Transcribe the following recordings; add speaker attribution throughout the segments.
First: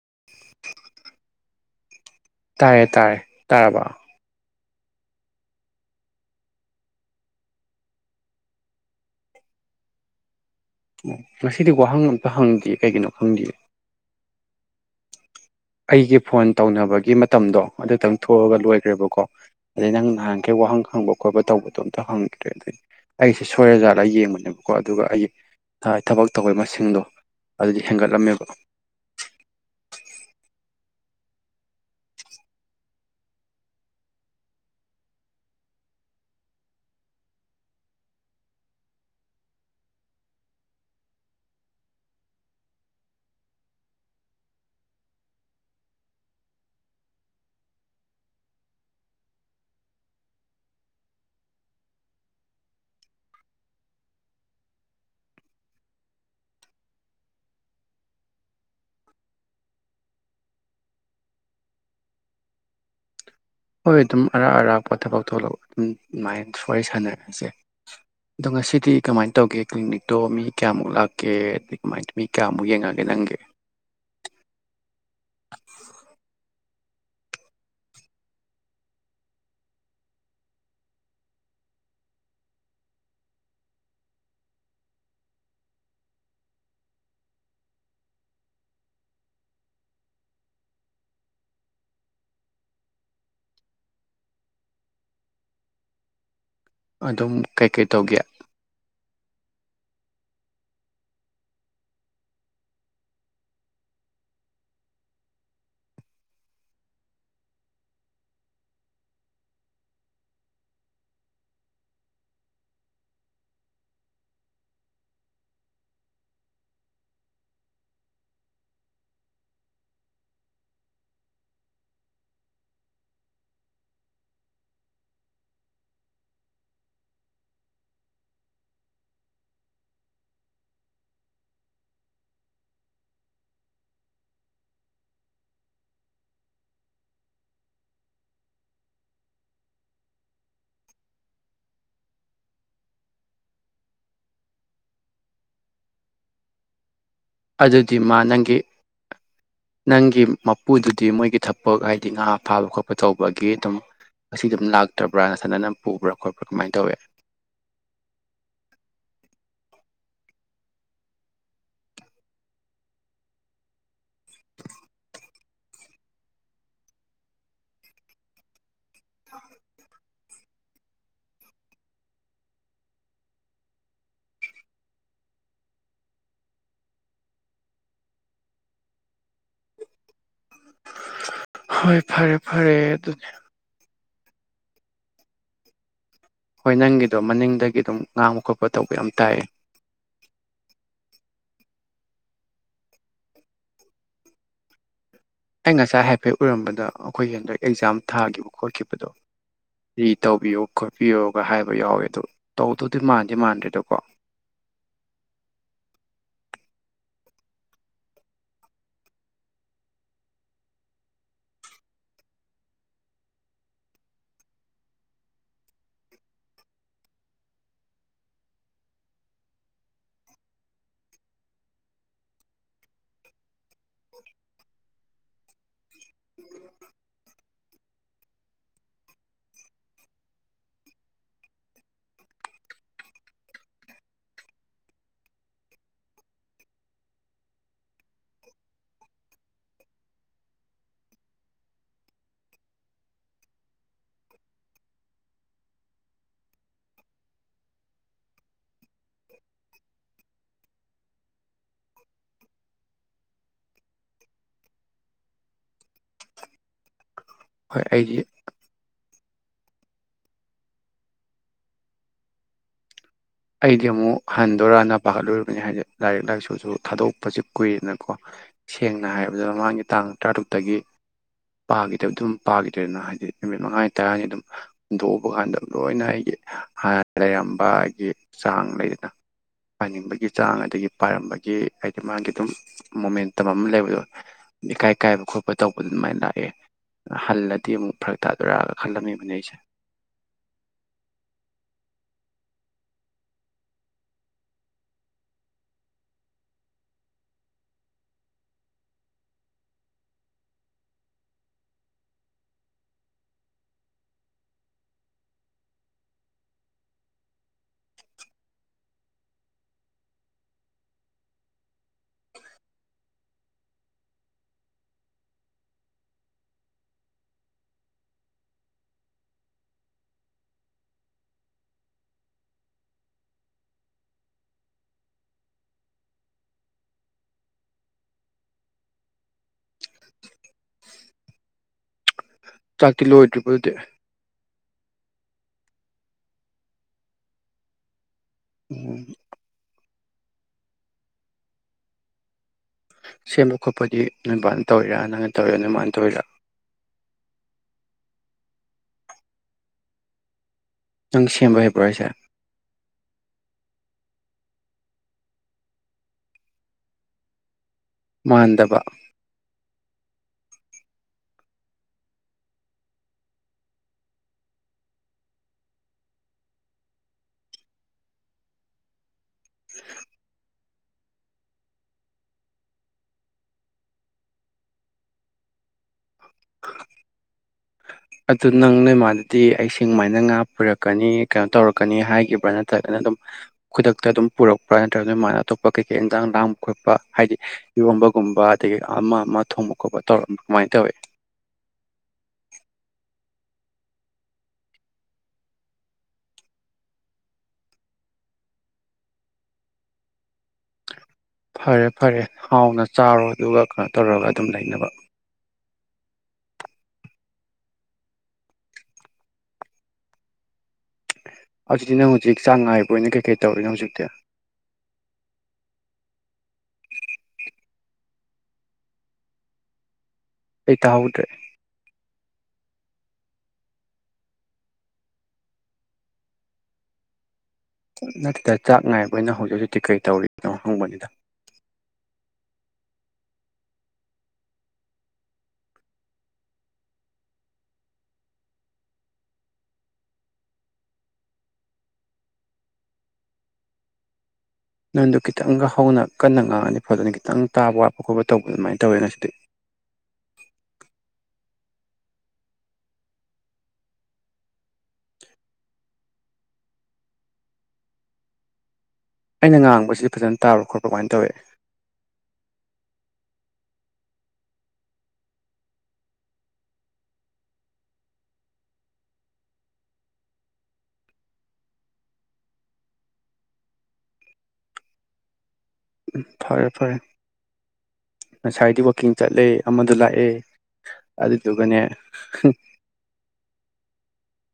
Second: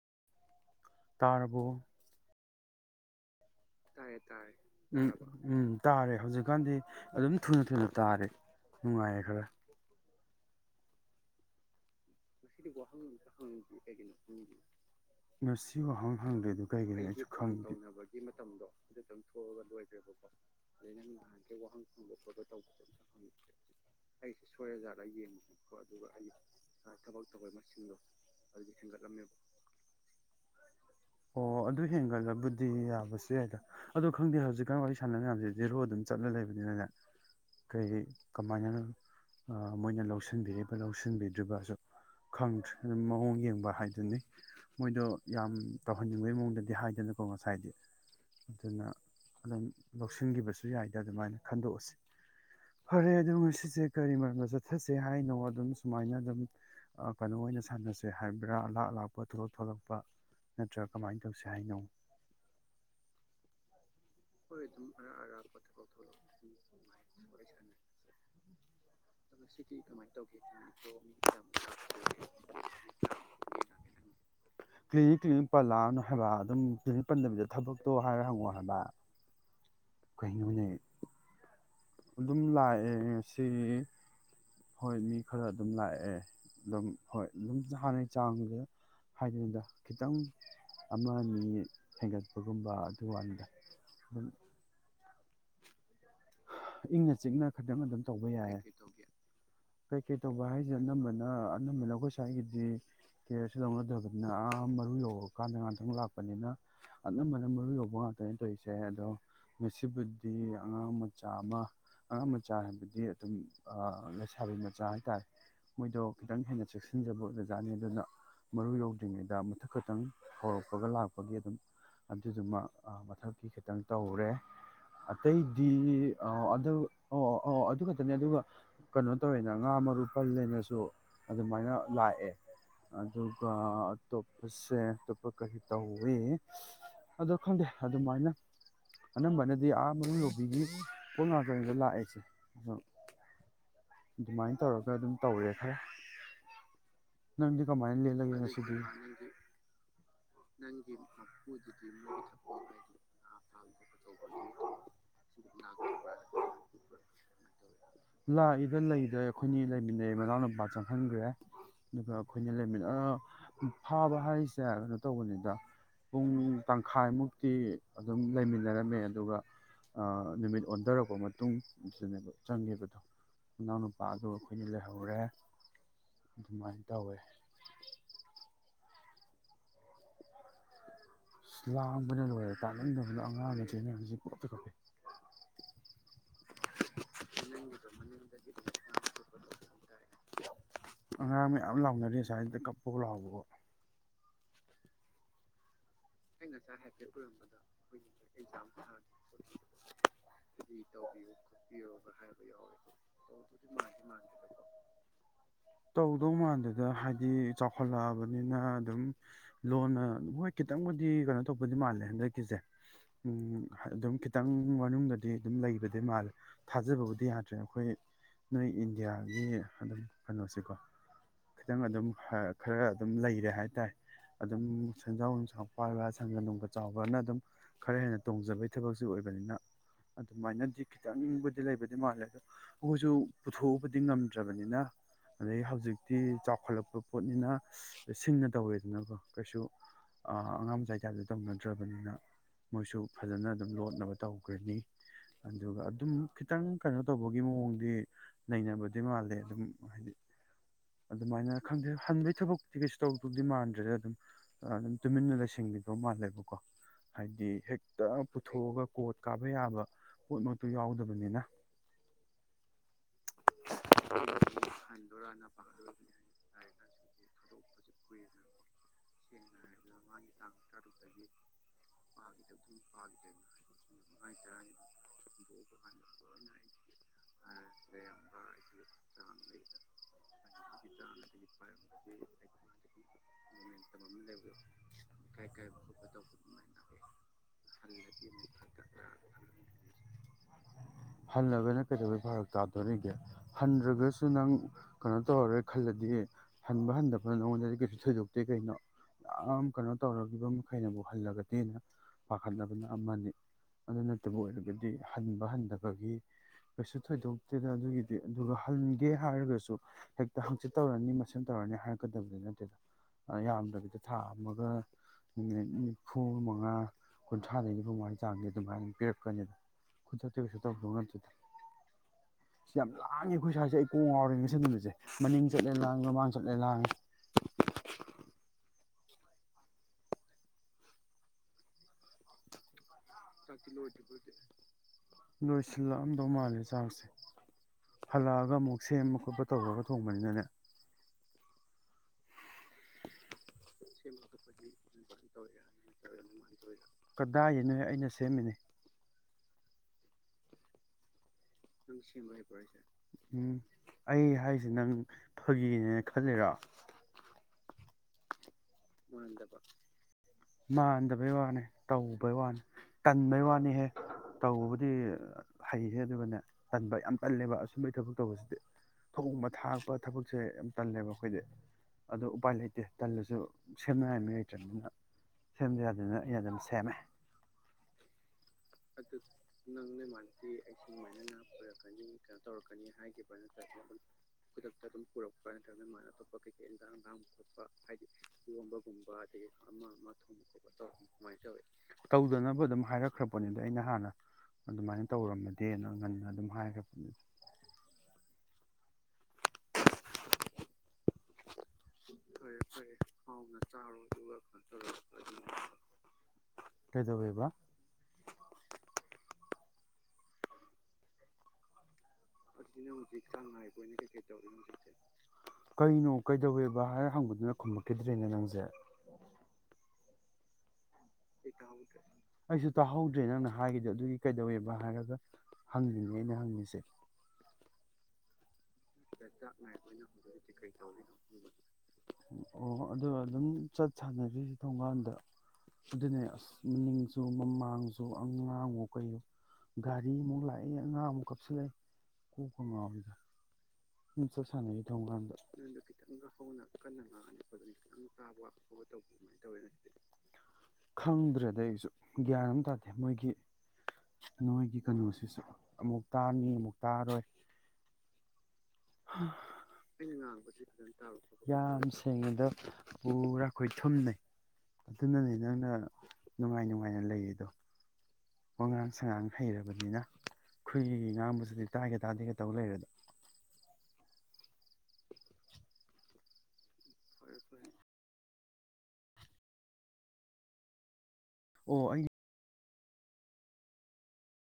Speaker 1: [inaudible]
Speaker 2: ꯇꯥꯔꯕꯣ
Speaker 1: ꯇꯥꯔꯦ ꯇꯥꯔꯦ ꯇꯥꯔꯕ
Speaker 2: ꯇꯥꯔꯦ ꯇꯥꯔꯦ ꯎꯝ ꯎꯝ ꯇꯥꯔꯦ ꯍꯧꯖꯤꯛꯀꯥꯟꯗꯤ ꯑꯗꯨꯝ ꯊꯨꯅ ꯊꯨꯅ ꯇꯥꯔꯦ ꯅꯨꯡꯉꯥꯏꯌꯦ ꯈꯔ
Speaker 1: ꯉꯁꯤꯗꯤ ꯋꯥꯍꯪ ꯑꯝꯇ
Speaker 2: ꯉꯁꯤ
Speaker 1: ꯍꯪꯗꯦ
Speaker 2: ꯋꯥꯍꯡ
Speaker 1: ꯀꯩꯒꯤꯅꯣ
Speaker 2: ꯑꯝꯇ
Speaker 1: ꯈꯪꯗꯦ
Speaker 2: ꯍꯪꯗ꯭ꯔꯦ ꯀꯩꯒꯤꯅꯣ ꯈꯪꯗꯦ ꯉꯁꯤ ꯋꯥꯍꯪ
Speaker 1: ꯑꯩꯒꯤ ꯐꯣꯟ
Speaker 2: ꯍꯪꯗ꯭ꯔꯦꯗꯨ ꯀꯩꯒꯤꯅꯣ
Speaker 1: ꯇꯧꯅꯕꯒꯤ
Speaker 2: ꯑꯩꯁꯨ ꯈꯪꯗꯦ
Speaker 1: ꯃꯇꯝꯗꯣ
Speaker 2: ꯑꯩꯒꯤ ꯐꯣꯟ
Speaker 1: ꯑꯗꯨꯇꯪ
Speaker 2: ꯇꯧꯅꯕꯩ
Speaker 1: ꯊꯣꯛꯑꯒ
Speaker 2: ꯃꯇꯝꯗꯣ ꯑꯗꯨꯗꯨꯝ
Speaker 1: ꯂꯣꯏꯈ꯭ꯔꯦꯕꯀꯣ
Speaker 2: ꯊꯣꯛꯑꯒ
Speaker 1: ꯑꯗꯩ ꯅꯪ
Speaker 2: ꯂꯣꯏꯈ꯭ꯔꯦꯕꯀꯣ
Speaker 1: ꯅꯍꯥꯟꯈꯩ ꯋꯥꯍꯪ ꯍꯪꯕ ꯈꯣꯠꯄ ꯇꯧꯕꯗꯣ ꯑꯝꯇ ꯍꯪꯗ꯭ꯔꯦ ꯑꯗꯩ ꯑꯩꯁꯦ ꯁꯣꯏꯔꯖꯥꯠꯂ ꯌꯦꯡꯕꯅꯦꯕꯀꯣ ꯑꯗꯨꯒ ꯑꯩ ꯊꯕꯛ ꯇꯧꯕꯩ ꯃꯁꯤꯡꯗꯣ
Speaker 2: ꯑꯣꯏ
Speaker 1: ꯑꯗꯨꯗꯤ
Speaker 2: ꯃꯁꯤꯡꯗꯣ
Speaker 1: ꯍꯦꯟꯒꯠꯂꯝꯃꯦꯕ
Speaker 2: ꯑꯗꯨ ꯍꯦꯟꯒꯠꯂꯝꯃꯦꯕ ꯑꯣ ꯑꯗꯨ ꯍꯦꯟꯒꯠꯂꯕꯨꯗꯤ ꯌꯥꯕꯁꯨ ꯌꯥꯏꯗ ꯑꯗꯣ ꯈꯪꯗꯦ ꯍꯧꯖꯤꯛꯀꯔ ꯋꯥꯔꯤ ꯁꯥꯟꯅ ꯃꯗ꯭ꯔꯦ ꯖꯦꯔꯣ ꯑꯗꯨꯝ ꯆꯠꯂ ꯂꯩꯕꯅꯤꯅꯅꯦ ꯀꯔꯤ ꯀꯃꯥꯏꯅ ꯃꯣꯏꯅ ꯂꯧꯁꯤꯟꯕꯤꯔꯤꯕ ꯂꯧꯁꯤꯟꯕꯤꯗ꯭ꯔꯤꯕꯁꯨ ꯈꯪꯗ꯭ꯔꯦ ꯑꯗꯨꯝ ꯃꯑꯣꯡ ꯌꯦꯡꯕ ꯍꯥꯏꯗꯨꯅꯤ ꯃꯣꯏꯗꯣ ꯌꯥꯝ ꯇꯧꯍꯟꯅꯤꯡꯕꯩ ꯃꯑꯣꯡꯗꯗꯤ ꯍꯥꯏꯗꯅꯀꯣ ꯉꯁꯥꯏꯗꯤ ꯑꯗꯨꯅ ꯑꯗꯨꯝ ꯂꯧꯁꯤꯟꯈꯤꯕꯁꯨ ꯌꯥꯏꯗ ꯑꯗꯨꯃꯥꯏꯅ ꯈꯟꯗꯣꯛꯑꯁꯤ ꯐꯔꯦ ꯑꯗꯨ ꯉꯁꯤꯁꯦ ꯀꯔꯤ ꯃꯔꯝꯗ ꯆꯠꯊꯁꯦ ꯍꯥꯏꯅꯣ ꯑꯗꯨꯝ ꯁꯨꯃꯥꯏꯅ ꯑꯗꯨꯝ ꯀꯩꯅꯣ ꯑꯣꯏꯅ ꯁꯥꯟꯅꯁꯦ ꯍꯥꯏꯕ꯭ꯔꯥ ꯑꯂꯥꯛ ꯑꯂꯥꯛꯄ ꯊꯣꯛꯂꯛ ꯊꯣꯂꯛꯄ ꯅꯠꯇ꯭ꯔꯥ ꯀꯃꯥꯏꯅ ꯇꯧꯁꯤ ꯍꯥꯏꯅꯣ
Speaker 1: ꯍꯣꯏ ꯑꯗꯨꯝ ꯑꯔꯥꯞ ꯑꯔꯥꯞꯄ ꯊꯕꯛ ꯊꯣꯛꯂꯛꯒ ꯑꯗꯨꯝ ꯑꯗꯨꯃꯥꯏꯅ ꯋꯥꯔꯤ ꯁꯥꯟꯅꯔꯛꯁꯦ ꯑꯗꯣ ꯉꯁꯤꯗꯤ ꯀꯃꯥꯏꯅ ꯇꯧꯒꯦ ꯀ꯭ꯂꯤꯅꯤꯛꯇꯣ ꯃꯤ ꯀꯌꯥꯃꯨꯛ ꯂꯥꯛꯀꯦ ꯑꯗꯨꯗꯩ ꯀꯃꯥꯏꯅ ꯃꯤ ꯀꯌꯥꯃꯨꯛ ꯌꯦꯡꯉꯒꯦ ꯅꯪꯒꯤ
Speaker 2: ꯀ꯭ꯂꯤꯅꯤꯛ ꯀ꯭ꯂꯤꯅꯤꯛ ꯄꯜꯂꯛꯑꯅꯨ ꯍꯥꯏꯕ ꯑꯗꯨꯝ ꯀ꯭ꯂꯤꯅꯤꯛ ꯄꯟꯗꯕꯤꯗ ꯊꯕꯛꯇꯣ ꯍꯥꯏꯔ ꯍꯪꯉꯛ ꯑꯣ ꯍꯥꯏꯕ ꯀꯩꯅꯣꯅꯦ ꯑꯗꯨꯝ ꯂꯥꯛꯑꯦ ꯉꯁꯤ ꯍꯣꯏ ꯃꯤ ꯈꯔ ꯑꯗꯨꯝ ꯂꯥꯛꯑꯦ ꯑꯗꯨꯝ ꯍꯣꯏ ꯑꯗꯨꯝ ꯍꯥꯟꯅꯒꯤ ꯆꯥꯡꯗꯨ ꯍꯥꯏꯗꯨꯅꯤꯗ ꯈꯤꯇꯪ ꯑꯃ ꯑꯅꯤ ꯍꯦꯟꯒꯠꯄꯒꯨꯝꯕ ꯑꯗꯨꯀꯥꯟꯗ ꯑꯗꯨꯝ ꯏꯪꯅ
Speaker 1: ꯑꯗꯨꯝ
Speaker 2: ꯆꯤꯛꯅ ꯈꯤꯇꯪ
Speaker 1: ꯀꯩꯀꯩ
Speaker 2: ꯑꯗꯨꯝ
Speaker 1: ꯇꯧꯒꯦ
Speaker 2: ꯇꯧꯕ ꯌꯥꯏ ꯀꯩꯀꯩ ꯇꯧꯕ ꯍꯥꯏꯁꯦ ꯑꯅꯝꯕꯅ ꯑꯅꯝꯕꯅ ꯑꯩꯈꯣꯏ ꯁ꯭ꯋꯥꯏꯒꯤꯗꯤ ꯀꯦꯌꯔꯁꯨ ꯂꯧꯅꯗ꯭ꯔꯕꯅꯤꯅ ꯑꯉꯥꯡ ꯃꯔꯨ ꯌꯧꯔꯀꯥꯟꯗ ꯉꯥꯛꯇꯪ ꯂꯥꯛꯄꯅꯤꯅ ꯑꯅꯝꯕꯅ ꯃꯔꯨ ꯌꯧꯕ ꯉꯥꯛꯇꯅꯦ ꯇꯧꯔꯤꯁꯦ ꯑꯗꯣ ꯉꯁꯤꯕꯨꯗꯤ ꯑꯉꯥꯡ ꯃꯆꯥ ꯑꯃ ꯑꯉꯥꯡ ꯃꯆꯥ ꯍꯥꯏꯕꯗꯤ ꯑꯗꯨꯝ ꯂꯩꯁꯥꯕꯤ ꯃꯆꯥ ꯍꯥꯏꯇꯥꯔꯦ ꯃꯣꯏꯗꯣ ꯈꯤꯇꯪ ꯍꯦꯟꯅ ꯆꯦꯛꯁꯤꯟꯖꯕ ꯑꯣꯏꯖꯥꯅꯤ ꯑꯗꯨꯅ ꯃꯔꯨ ꯌꯧꯗ꯭ꯔꯤꯉꯩꯗ ꯃꯊꯛ ꯈꯇꯪ ꯍꯧꯔꯛꯄꯒ ꯂꯥꯛꯄꯒꯤ ꯑꯗꯨꯝ ꯑꯗꯨꯗꯨꯃ ꯃꯊꯛꯀꯤ ꯈꯤꯇꯪ ꯇꯧꯔꯦ ꯑꯇꯩꯗꯤ ꯑ ꯑꯗꯨ ꯑꯣ ꯑꯣ ꯑꯣ ꯑꯗꯨ ꯈꯛꯇꯅꯦ ꯑꯗꯨꯒ ꯀꯩꯅꯣ ꯇꯧꯋꯦꯅ ꯉꯥ ꯃꯔꯨ ꯄꯜꯂꯦꯅꯁꯨ ꯑꯗꯨꯃꯥꯏꯅ ꯂꯥꯛꯑꯦ ꯑꯗꯨꯒ ꯑꯇꯣꯞꯄꯁꯦ ꯑꯇꯣꯞꯄ ꯀꯩ ꯇꯧꯏ ꯑꯗꯣ ꯈꯪꯗꯦ ꯑꯗꯨꯃꯥꯏꯅ ꯑꯅꯝꯕꯅꯗꯤ ꯑꯥ ꯃꯔꯨ ꯌꯧꯕꯤꯒꯤ ꯄꯨꯡ ꯃꯥꯄꯟꯗ ꯂꯥꯛꯑꯦꯁꯦ ꯑꯣ ꯑꯗꯨꯃꯥꯏꯅ ꯇꯧꯔꯒ ꯑꯗꯨꯝ ꯇꯧꯔꯦ ꯈꯔ ꯅꯪꯗꯤ
Speaker 1: ꯑꯗꯨꯗꯤ
Speaker 2: ꯀꯃꯥꯏꯅ
Speaker 1: ꯃꯥ
Speaker 2: ꯂꯦꯜꯂꯒꯦ
Speaker 1: ꯅꯪꯒꯤ
Speaker 2: ꯉꯁꯤꯗꯤ
Speaker 1: ꯅꯪꯒꯤ ꯃꯄꯨꯗꯨꯗꯤ ꯃꯣꯏꯒꯤ ꯊꯕꯛ ꯍꯥꯏꯗꯤ ꯉꯥ ꯐꯥꯕ ꯈꯣꯠꯄ ꯇꯧꯕꯒꯤ ꯑꯗꯨꯝ ꯉꯁꯤ ꯑꯗꯨꯝ ꯂꯥꯛꯇꯕ꯭ꯔꯥ ꯅꯊꯟꯗꯅ ꯄꯨꯕ꯭ꯔꯥ ꯈꯣꯠꯄ꯭ꯔꯥ ꯀꯃꯥꯏꯅ ꯇꯧꯋꯤ
Speaker 2: ꯂꯥꯛꯏꯗ ꯂꯩꯗ ꯑꯩꯈꯣꯏꯅꯤ ꯂꯩꯃꯤꯟꯅꯩ ꯃꯅꯥꯎꯅ ꯃꯥ ꯆꯪꯍꯟꯈ꯭ꯔꯦ ꯑꯗꯨꯒ ꯑꯩꯈꯣꯏꯅꯤ ꯂꯩꯃꯤꯟꯅ ꯐꯥꯕ ꯍꯥꯏꯔꯤꯁꯦ ꯇꯧꯕꯅꯤꯗ ꯄꯨꯡ ꯇꯪꯈꯥꯏꯃꯨꯛꯇꯤ ꯑꯗꯨꯝ ꯂꯩꯃꯤꯟꯅꯔꯝꯃꯦ ꯑꯗꯨꯒ ꯑ ꯅꯨꯃꯤꯠ ꯑꯣꯟꯗꯔꯛꯄ ꯃꯇꯨꯡ ꯑꯗꯨꯗꯅꯦꯕ ꯆꯪꯈꯤꯕꯗꯣ ꯏꯅꯥꯎ ꯅꯨꯄꯥ ꯑꯗꯨ ꯑꯩꯈꯣꯏꯅꯤ ꯂꯩꯍꯧꯔꯦ ꯑꯗꯨꯃꯥꯏꯅ ꯇꯧꯋꯦ
Speaker 1: ꯍꯣꯏ
Speaker 2: ꯂꯥꯡꯕꯗ
Speaker 1: ꯐꯔꯦ
Speaker 2: ꯂꯣꯏꯔ
Speaker 1: ꯐꯔꯦ
Speaker 2: ꯇꯥꯅꯤꯡꯗꯕꯅ
Speaker 1: ꯑꯗꯨꯅꯦ
Speaker 2: ꯑꯉꯥꯡꯅꯦ ꯀꯩꯅꯦ ꯍꯧꯖꯤꯛ ꯀꯞꯇ ꯀꯞꯄꯤ
Speaker 1: ꯍꯣꯏ ꯅꯪꯒꯤꯗꯣ ꯃꯅꯤꯡꯗꯒꯤ ꯑꯗꯨꯝ ꯉꯥꯡꯕ ꯈꯣꯠꯄ ꯇꯧꯕ ꯌꯥꯝ ꯇꯥꯏꯌꯦ
Speaker 2: ꯑꯉꯥꯡ ꯃꯌꯥꯝ ꯂꯥꯎꯅꯔꯤ ꯑꯁꯋꯥꯥꯏꯁꯤꯗ ꯀꯞꯄꯋꯣ ꯂꯥꯎꯕꯋꯣ
Speaker 1: ꯑꯩ ꯉꯁꯥꯏ ꯍꯥꯏꯐꯦꯠ
Speaker 2: ꯑꯩ ꯉꯁꯥꯏ
Speaker 1: ꯎꯔꯝꯕꯗ
Speaker 2: ꯍꯥꯏꯐꯦꯠ
Speaker 1: ꯑꯩꯈꯣꯏꯒꯤ
Speaker 2: ꯑꯩꯔꯝꯕꯗ
Speaker 1: ꯍꯟꯗꯛ ꯑꯦꯛꯖꯥꯝ
Speaker 2: ꯑꯩꯈꯣꯏꯒꯤ
Speaker 1: ꯊꯥꯈꯤꯕ
Speaker 2: ꯀꯦꯛꯖꯥꯝ ꯊꯥꯈꯤ
Speaker 1: ꯈꯣꯠꯈꯤꯕꯗꯣ
Speaker 2: ꯈꯣꯠꯈꯤꯕ
Speaker 1: ꯔꯤ ꯇꯧꯕꯤꯌꯣ
Speaker 2: ꯃꯌꯥꯝꯗꯣ ꯔꯤ ꯇꯧꯕꯤꯋꯣ
Speaker 1: ꯈꯣꯠꯄꯤꯌꯣꯒ ꯍꯥꯏꯕ ꯌꯥꯎꯋꯦ
Speaker 2: ꯈꯣꯠꯄꯤꯌꯣꯀ
Speaker 1: ꯑꯗꯣ
Speaker 2: ꯍꯥꯏꯕ ꯌꯥꯎꯋꯦꯕ
Speaker 1: ꯇꯧꯗꯧꯗꯤ ꯃꯥꯟꯗꯤ
Speaker 2: ꯇꯧꯗꯧꯗꯤ
Speaker 1: ꯃꯥꯟꯗ꯭ꯔꯦꯗꯀꯣ
Speaker 2: ꯃꯥꯟꯗꯦꯗ ꯇꯧꯗꯧ ꯃꯥꯟꯗꯦꯗ ꯍꯥꯏꯗꯤ ꯍꯥꯏꯗꯤ ꯆꯥꯎꯈꯠꯂꯛꯑꯕꯅꯤꯅ ꯑꯗꯨꯝ ꯂꯣꯟꯅ ꯃꯣꯏ ꯈꯤꯇꯪꯕꯨꯗꯤ ꯀꯩꯅꯣ ꯇꯧꯕꯗꯤ ꯃꯥꯜꯂꯦ ꯍꯟꯗꯛꯀꯤꯁꯦ ꯑꯗꯨꯝ ꯈꯤꯇꯪ ꯃꯅꯨꯡꯗꯗꯤ ꯑꯗꯨꯝ ꯂꯩꯕꯗꯤ ꯃꯥꯜꯂꯦ ꯊꯥꯖꯕꯕꯨꯗꯤ ꯌꯥꯗ꯭ꯔꯦ ꯑꯩꯈꯣꯏ ꯅꯣꯏ ꯏꯟꯗꯤꯌꯥꯒꯤ ꯑꯗꯨꯝ ꯀꯩꯅꯣꯁꯦꯀꯣ ꯈꯤꯇꯪ ꯑꯗꯨꯝ ꯈꯔ ꯑꯗꯨꯝ ꯂꯩꯔꯦ ꯍꯥꯏꯇꯥꯔꯦ ꯑꯗꯨꯝ ꯁꯦꯟꯖꯥꯎ ꯄꯥꯏꯕ ꯁꯪꯒ ꯅꯨꯡꯒ ꯆꯥꯎꯕꯅ ꯑꯗꯨꯝ ꯈꯔ ꯍꯦꯟꯅ ꯇꯣꯡꯖꯕꯩ ꯊꯕꯛꯁꯨ ꯑꯣꯏꯕꯅꯤꯅ ꯑꯗꯨꯃꯥꯏꯅꯗꯤ ꯈꯤꯇꯪꯅꯤꯡꯕꯨꯗꯤ ꯂꯩꯕꯗꯤ ꯃꯥꯜꯂꯦ ꯑꯗ ꯑꯩꯈꯣꯏꯁꯨ ꯄꯨꯊꯣꯛꯎꯕꯗꯤ ꯉꯝꯗ꯭ꯔꯕꯅꯤꯅ ꯑꯗꯗꯒꯤ ꯍꯧꯖꯤꯛꯇꯤ ꯆꯥꯎꯈꯠꯂꯛꯄ ꯄꯣꯠꯅꯤꯅ ꯁꯤꯡꯅ ꯇꯧꯋꯦꯗꯅꯀꯣ ꯀꯩꯁꯨ ꯑꯉꯥꯡ ꯃꯆꯥꯥꯏꯇꯥꯥꯏꯞꯗ ꯇꯧꯅꯗ꯭ꯔꯕꯅꯤꯅ ꯃꯣꯏꯁꯨ ꯐꯖꯅ ꯑꯗꯨꯝ ꯂꯣꯠꯅꯕ ꯇꯧꯈ꯭ꯔꯅꯤ ꯑꯗꯨꯒ ꯑꯗꯨꯝ ꯈꯤꯇꯪ ꯀꯩꯅꯣ ꯇꯧꯕꯒꯤ ꯃꯑꯣꯡꯗꯤ ꯅꯩꯅꯕꯗꯤ ꯃꯥꯜꯂꯦ ꯑꯗꯨꯝ ꯍꯥꯏꯗꯤ ꯑꯗꯨꯃꯥꯏꯅ ꯈꯪꯗꯦ ꯍꯟꯕꯩ ꯊꯕꯛꯇꯤ ꯀꯩꯁꯨ ꯇꯧꯗꯧꯗꯤ ꯃꯥꯟꯗ꯭ꯔꯦꯗ ꯑꯗꯨꯝ ꯇꯨꯃꯤꯟꯅ ꯂꯩꯁꯟꯒꯤꯗꯧ ꯃꯥꯜꯂꯦꯕꯀꯣ ꯍꯥꯏꯗꯤ
Speaker 1: ꯍꯣꯏ
Speaker 2: ꯍꯦꯛꯇ
Speaker 1: ꯑꯩꯗꯤ
Speaker 2: ꯄꯨꯊꯣꯛꯑꯒ ꯀꯣꯠ ꯀꯥꯕ ꯌꯥꯕ ꯄꯣꯠꯃꯛꯇꯨ ꯌꯥꯎꯗꯕꯅꯤꯅ
Speaker 1: ꯑꯩꯗꯤ ꯑꯃꯨꯛ ꯍꯟꯗꯣꯏꯔꯅ
Speaker 2: ꯍꯟꯗꯣꯔꯥꯅ
Speaker 1: ꯄꯥꯈꯠꯂꯨꯔꯤꯕꯅꯤ ꯍꯥꯏꯗꯤ
Speaker 2: ꯄꯥꯈꯠꯂꯨꯕꯅꯦ
Speaker 1: ꯂꯥꯏꯔꯤꯛ
Speaker 2: ꯑꯩ
Speaker 1: ꯂꯥꯏꯁꯨꯁꯨ
Speaker 2: ꯂꯥꯏꯔꯤꯛ ꯂꯥꯏꯁꯨ
Speaker 1: ꯊꯥꯗꯣꯛꯄꯁꯤ
Speaker 2: ꯊꯥꯗꯣꯛꯄꯁꯦ
Speaker 1: ꯀꯨꯏꯔꯦꯅꯀꯣ
Speaker 2: ꯀꯨꯏꯔꯦ
Speaker 1: ꯁꯦꯡꯅ ꯍꯥꯏꯔꯕꯗ ꯃꯃꯥꯡꯒꯤ ꯇꯥꯡ ꯇꯔꯥꯇꯔꯨꯛꯇꯒꯤ ꯄꯥꯈꯤꯗꯕ ꯑꯗꯨꯝ ꯄꯥꯈꯤꯗ꯭ꯔꯦꯗꯅ ꯍꯥꯏꯗꯤ ꯅꯨꯃꯤꯠ ꯃꯉꯥꯅꯤ ꯇꯔꯥꯅꯤ ꯑꯗꯨꯝ ꯍꯨꯟꯗꯣꯛꯎꯕ ꯀꯥꯟꯗ ꯂꯣꯏꯅ ꯑꯩꯒꯤ ꯍꯥꯟꯅ ꯂꯩꯔꯝꯕ ꯑꯩꯒꯤ ꯆꯥꯡ ꯂꯩꯗꯅ ꯄꯥꯏꯅꯤꯡꯕꯒꯤ ꯆꯥꯡ ꯑꯗꯒꯤ ꯄꯥꯏꯔꯝꯕꯒꯤ ꯍꯥꯏꯗꯤ ꯃꯥꯒꯤ ꯑꯗꯨꯝ ꯃꯣꯃꯦꯟꯇꯝ ꯑꯃ ꯂꯩꯕꯗꯣ ꯀꯥꯏꯕ ꯈꯣꯠꯄ ꯇꯧꯕ ꯑꯗꯨꯃꯥꯏꯅ ꯂꯥꯛꯑꯦ ꯍꯜꯂꯗꯤ ꯑꯃꯨꯛ ꯐꯔꯛ ꯇꯥꯗꯣꯏꯔ ꯑꯅ ꯈꯜꯂꯝꯃꯤꯕꯅꯦ ꯑꯩꯁꯦ
Speaker 2: ꯑꯗꯣꯗꯤ ꯍꯟꯗ꯭ꯔꯒꯁꯨ ꯅꯪ ꯀꯩꯅꯣ ꯇꯧꯔꯔꯣꯏ ꯈꯜꯂꯗꯤ ꯍꯟꯕ ꯍꯟꯗꯕꯗ ꯅꯪꯉꯣꯟꯗꯗꯤ ꯀꯩꯁꯨ ꯊꯣꯏꯗꯣꯛꯇꯦ ꯀꯩꯅꯣ ꯌꯥꯝ ꯀꯩꯅꯣ ꯇꯧꯔꯒ ꯑꯗꯨꯝ ꯍꯩꯅꯕꯨ ꯍꯜꯂꯒꯗꯤ ꯄꯥꯈꯠꯅꯕꯅ ꯑꯃꯅꯤ ꯑꯗꯨ ꯅꯠꯇꯕ ꯑꯣꯏꯔꯒꯗꯤ ꯍꯟꯕ ꯍꯟꯗꯕꯒꯤ ꯀꯩꯁꯨ ꯊꯣꯏꯗꯣꯛꯇꯦꯗ ꯑꯗꯨꯒꯤꯗꯤ ꯑꯗꯨꯒ ꯍꯟꯒꯦ ꯍꯥꯏꯔꯒꯁꯨ ꯍꯦꯛꯇ ꯍꯪꯆꯤꯠ ꯇꯧꯔꯅꯤ ꯃꯁꯦꯝ ꯇꯧꯔꯅꯤ ꯍꯥꯏꯔꯛꯀꯗꯕꯗꯤ ꯅꯠꯇꯦꯗ ꯌꯥꯝꯗ꯭ꯔꯕꯤꯗ ꯊꯥ ꯑꯃꯒ ꯃꯤꯅꯤꯠ ꯅꯤꯐꯨ ꯃꯉꯥ ꯀꯨꯟꯊ꯭ꯔꯥꯗꯒꯤ ꯅꯤꯐꯨ ꯃꯉꯥꯥꯗꯤ ꯆꯥꯡꯗꯤ ꯑꯗꯨꯃꯥꯏꯅ ꯄꯤꯔꯛꯀꯅꯤꯗ ꯈꯨꯠꯇꯤ ꯀꯩꯁꯨ ꯇꯧꯗꯣ ꯁꯠꯇꯦꯗ ꯌꯥꯝ ꯂꯥꯡꯉꯦ ꯑꯩꯈꯣꯏ ꯁꯋꯥꯢꯁꯦ ꯑꯩ ꯀꯣꯡ ꯉꯥꯎꯔꯦ ꯉꯁꯤꯟ ꯅꯨꯃꯤꯁꯦ ꯃꯅꯤꯡ ꯆꯠꯂꯦ ꯂꯥꯡꯉꯦ ꯃꯃꯥꯡ ꯆꯠꯂꯦ ꯂꯥꯡꯉꯦ
Speaker 1: ꯆꯥꯛꯇꯤ ꯂꯣꯏꯗ꯭ꯔꯤ
Speaker 2: ꯆꯥꯛꯇꯤ ꯂꯣꯏꯗ꯭ꯔꯤ ꯅꯣꯏꯗꯤ ꯂꯣꯏꯁꯤꯜꯂꯛꯑꯝꯗꯧ ꯃꯥꯜꯂꯦ ꯆꯥꯛꯁꯦ ꯍꯜꯂꯛꯑꯒ ꯑꯃꯨꯛ
Speaker 1: ꯎꯝ
Speaker 2: ꯁꯦꯝꯕ ꯈꯣꯠꯄ ꯇꯧꯔꯒ ꯊꯣꯡꯕꯅꯤꯅ ꯅꯦ
Speaker 1: ꯁꯦꯝꯕ ꯈꯣꯠꯄꯗꯤ ꯅꯣꯏꯕꯅ ꯇꯧꯔꯤꯔꯥ ꯅꯪꯅ ꯇꯧꯔꯤꯔꯥ ꯅꯣꯏꯃꯥꯅ ꯇꯧꯔꯤꯔꯥ
Speaker 2: ꯀꯗꯥꯏꯗꯩꯅꯣ ꯍꯦ ꯑꯩꯅ ꯁꯦꯝꯃꯤꯅꯤ
Speaker 1: ꯅꯪꯁ
Speaker 2: ꯅꯪ ꯁꯦꯝꯕ ꯍꯩꯕ꯭ꯔꯣꯎꯝ ꯑꯩ ꯍꯥꯏꯁꯦ ꯅꯪ ꯐꯒꯤꯅꯦꯅ ꯈꯜꯂꯤꯔꯣ
Speaker 1: ꯃꯥꯟꯗꯕ
Speaker 2: ꯃꯥꯟꯗꯕ ꯃꯥꯟꯗꯕꯩ ꯋꯥꯅꯤ ꯇꯧꯕꯩ ꯋꯥꯅꯤ ꯇꯟꯕꯩ ꯋꯥꯅꯤꯍꯦ ꯇꯕꯨꯗꯤ ꯍꯩꯍꯦ ꯑꯗꯨꯒꯅꯦ ꯇꯟꯕ ꯌꯥꯝ ꯇꯜꯂꯦꯕ ꯑꯁꯨꯝꯕꯒꯤ ꯊꯕꯛ ꯇꯧꯕꯁꯤꯗꯤ ꯊꯣꯡꯕ ꯊꯥꯛꯄ ꯊꯕꯛꯁꯦ ꯌꯥꯝ ꯇꯜꯂꯦꯕ ꯑꯩꯈꯣꯏꯗꯤ ꯑꯗꯨ ꯎꯄꯥꯏ ꯂꯩꯇꯦ ꯇꯜꯂꯁꯨ ꯁꯃ ꯃꯤꯑꯣꯏ ꯆꯪꯅ [unintelligible] ꯁꯦꯝꯗ ꯌꯥꯗꯗꯅ ꯑꯩ ꯑꯗꯨꯝ ꯁꯦꯝꯃꯦ
Speaker 1: ꯑꯗꯨ ꯅꯪ ꯅꯣꯏꯃꯥꯗꯗꯤ ꯑꯩꯁꯨꯃꯥꯏꯅ ꯉꯥ ꯄꯨꯔꯛꯀꯅꯤ ꯀꯩꯅꯣ ꯇꯧꯔꯛꯀꯅꯤ ꯍꯥꯏꯒꯤꯈꯤꯕ꯭ꯔꯥ ꯅꯠꯇ꯭ꯔꯒꯅ ꯑꯗꯨꯝ ꯈꯨꯗꯛꯇ ꯑꯗꯨꯝ ꯄꯨꯔꯛꯄ꯭ꯔꯥ ꯅꯠꯇ꯭ꯔꯒ ꯅꯣꯏ ꯃꯥꯥꯅ ꯑꯇꯣꯞꯄ ꯀꯩꯀꯩ ꯏꯟꯖꯥꯡ ꯂꯥꯡꯕ ꯈꯣꯠꯄ ꯍꯥꯏꯗꯤ ꯏꯣꯟꯝꯕꯒꯨꯝꯕ
Speaker 2: ꯒꯨꯝꯕ ꯑꯃ ꯑꯃ ꯊꯣꯡꯕ ꯈꯣꯠꯄ
Speaker 1: ꯇꯧꯋꯤ
Speaker 2: ꯇꯧꯔꯛꯄꯗ ꯀꯃꯥꯏ ꯇꯧꯋꯤ ꯇꯧꯗꯅꯕ ꯑꯗꯨꯝ ꯑꯗꯨꯝ ꯍꯥꯏꯔꯛꯈ꯭ꯔꯕꯅꯤꯗ ꯑꯩꯅ ꯍꯥꯟꯅ ꯑꯗꯨꯃꯥꯏꯅ ꯇꯧꯔꯝꯃꯗꯤꯑꯅ ꯉꯟꯅ ꯑꯗꯨꯝ ꯍꯥꯏꯈ꯭ꯔꯕꯅꯤ
Speaker 1: ꯐꯔꯦ ꯐꯔꯦ ꯍꯥꯎꯅ ꯆꯥꯔꯣ ꯑꯗꯨꯒ ꯀꯩꯅꯣ ꯇꯧꯔꯒ ꯑꯗꯨꯝ ꯂꯩꯅꯕ
Speaker 2: ꯀꯩꯗꯧꯑꯦꯕ
Speaker 1: ꯑ ꯁꯤꯖꯤꯅ ꯍ [unintelligible]
Speaker 2: ꯆꯦ ꯆꯥꯡ ꯉꯥꯏꯕ ꯑꯣꯏꯅ ꯀꯩ ꯀꯩ ꯇꯧꯔꯤꯅꯣ ꯍꯧꯖꯤꯛꯇꯤ ꯀꯩꯅꯣ ꯀꯩꯗꯧꯌꯦꯕ ꯍꯥꯏꯔ ꯍꯪꯕꯗꯨꯅ ꯈꯨꯝꯃꯛꯈꯤꯗ꯭ꯔꯦꯕ ꯅꯪꯁꯦ
Speaker 1: ꯑꯩ ꯇꯥꯍꯧꯗꯦ
Speaker 2: ꯍ ꯀꯥꯎꯒ [unintelligible] ꯑꯩꯁꯨ ꯇꯥꯍꯧꯗ꯭ꯔꯦ ꯅꯪꯅ ꯍꯥꯏꯈꯤꯗ ꯑꯗꯨꯒꯤ ꯀꯩꯗꯧꯋꯦꯕ ꯍꯥꯏꯔꯒ ꯍꯪꯉꯤꯅꯦ ꯑꯩꯅ ꯍꯪꯉꯤꯁꯦ
Speaker 1: ꯅꯠꯇꯦꯗ ꯆꯥꯛ ꯉꯥꯏꯕ ꯑꯣꯏꯅ ꯍꯧꯖꯤꯛ ꯍꯧꯖꯤꯛꯇꯤ ꯀꯩ ꯇꯧꯔꯤꯅꯣ ꯍꯪꯕꯅꯤꯗ
Speaker 2: ꯑꯣ ꯑꯗꯨ ꯑꯗꯨꯝ ꯆꯠ ꯁꯥꯟꯅꯔꯤ ꯊꯣꯡꯒꯥꯟꯗ ꯑꯗꯨꯅꯦ ꯑꯁ ꯃꯅꯤꯡꯁꯨ ꯃꯃꯥꯡꯁꯨ ꯑꯉꯥꯡꯉꯣ ꯀꯩꯋꯣ ꯒꯥꯔꯤ ꯃꯨꯛ ꯂꯥꯛꯏ ꯑꯉꯥꯡꯃꯨꯛ ꯀꯥꯞꯁꯤꯜꯂꯛꯏ ꯀꯣꯛꯀ ꯉꯥꯎꯏꯗ ꯁꯨꯝ ꯆꯠ ꯁꯥꯟꯅꯔꯤ
Speaker 1: ꯅꯪꯗꯣ
Speaker 2: ꯊꯣꯡꯒꯥꯟꯗ
Speaker 1: ꯈꯤꯇꯪꯒ ꯍꯧꯅ ꯀꯟꯅ ꯉꯥꯡꯉꯗꯤ ꯐꯗꯣꯏꯅꯤ ꯈꯤꯇꯪ ꯇꯥꯕ ꯋꯥꯠꯄ ꯈꯣꯠꯄ ꯇꯧꯕ ꯑꯗꯨꯃꯥꯏꯅ ꯇꯧꯋꯦ ꯉꯁꯤꯗꯤ
Speaker 2: ꯈꯪꯗ꯭ꯔꯦꯗ ꯑꯩꯁꯨ [unintelligible] ꯒ꯭ꯌꯥꯟ ꯑꯃ ꯇꯥꯗꯦ ꯃꯣꯏꯒꯤ ꯅꯣꯏꯒꯤ ꯀꯩꯅꯣꯁꯤꯁꯨ ꯑꯃꯨꯛ ꯇꯥꯅꯤ ꯑꯃꯨꯛ ꯇꯥꯔꯣꯏ ꯍꯥ
Speaker 1: ꯑꯩꯅ ꯉꯥꯡꯕꯁꯤꯗꯤ
Speaker 2: ꯑꯩꯅ
Speaker 1: ꯐꯖꯅ
Speaker 2: ꯉꯥꯡꯕꯁꯦ
Speaker 1: ꯇꯥꯕ꯭ꯔꯥ ꯈꯣꯠꯄ꯭ꯔꯥ ꯀꯃꯥꯏꯅ
Speaker 2: ꯐꯖꯅꯥ
Speaker 1: ꯇꯧꯋꯤ
Speaker 2: ꯇꯥꯕ꯭ꯔꯥ ꯌꯥꯝ ꯁꯦꯡꯉꯦꯗꯣ ꯄꯨꯔꯥꯈꯣꯏ ꯊꯨꯝꯅꯩ ꯑꯗꯨꯅꯅꯦ ꯅꯪꯅ ꯅꯨꯡꯉꯥꯏ ꯅꯨꯡꯉꯥꯏꯅ ꯂꯩꯔꯤꯗꯣ ꯋꯥꯉꯥꯡ ꯁꯉꯥꯡꯅ ꯍꯩꯔꯕꯅꯤꯅ ꯑꯩꯈꯣꯏꯒꯤ ꯉꯥꯡꯕꯁꯤꯗꯤ ꯇꯥꯒꯦ ꯇꯥꯗꯦꯒ ꯇꯧ ꯂꯩꯔꯦꯗꯣ
Speaker 1: ꯎꯝ ꯐꯔꯦ ꯐꯔꯦ ꯉꯁꯥꯏꯗꯤ ꯋꯀꯤꯡ ꯆꯠꯂꯦ ꯑꯃꯗꯣ ꯂꯥꯛꯑꯦ ꯑꯗꯨꯗꯨꯒꯅꯦ
Speaker 2: ꯑꯣ ꯑꯩ
Speaker 1: ꯍꯝ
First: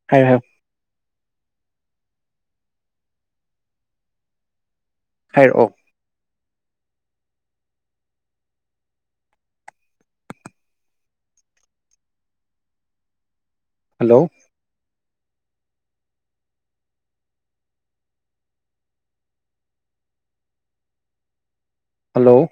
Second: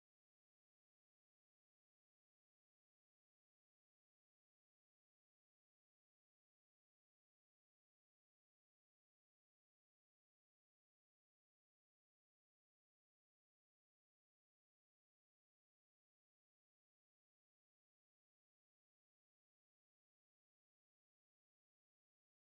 Speaker 1: ꯍꯥꯢꯌꯣ ꯍꯥꯏꯌꯣ ꯍꯥꯏꯔꯛꯑꯣ ꯍꯜꯂꯣ ꯍꯜꯂꯣ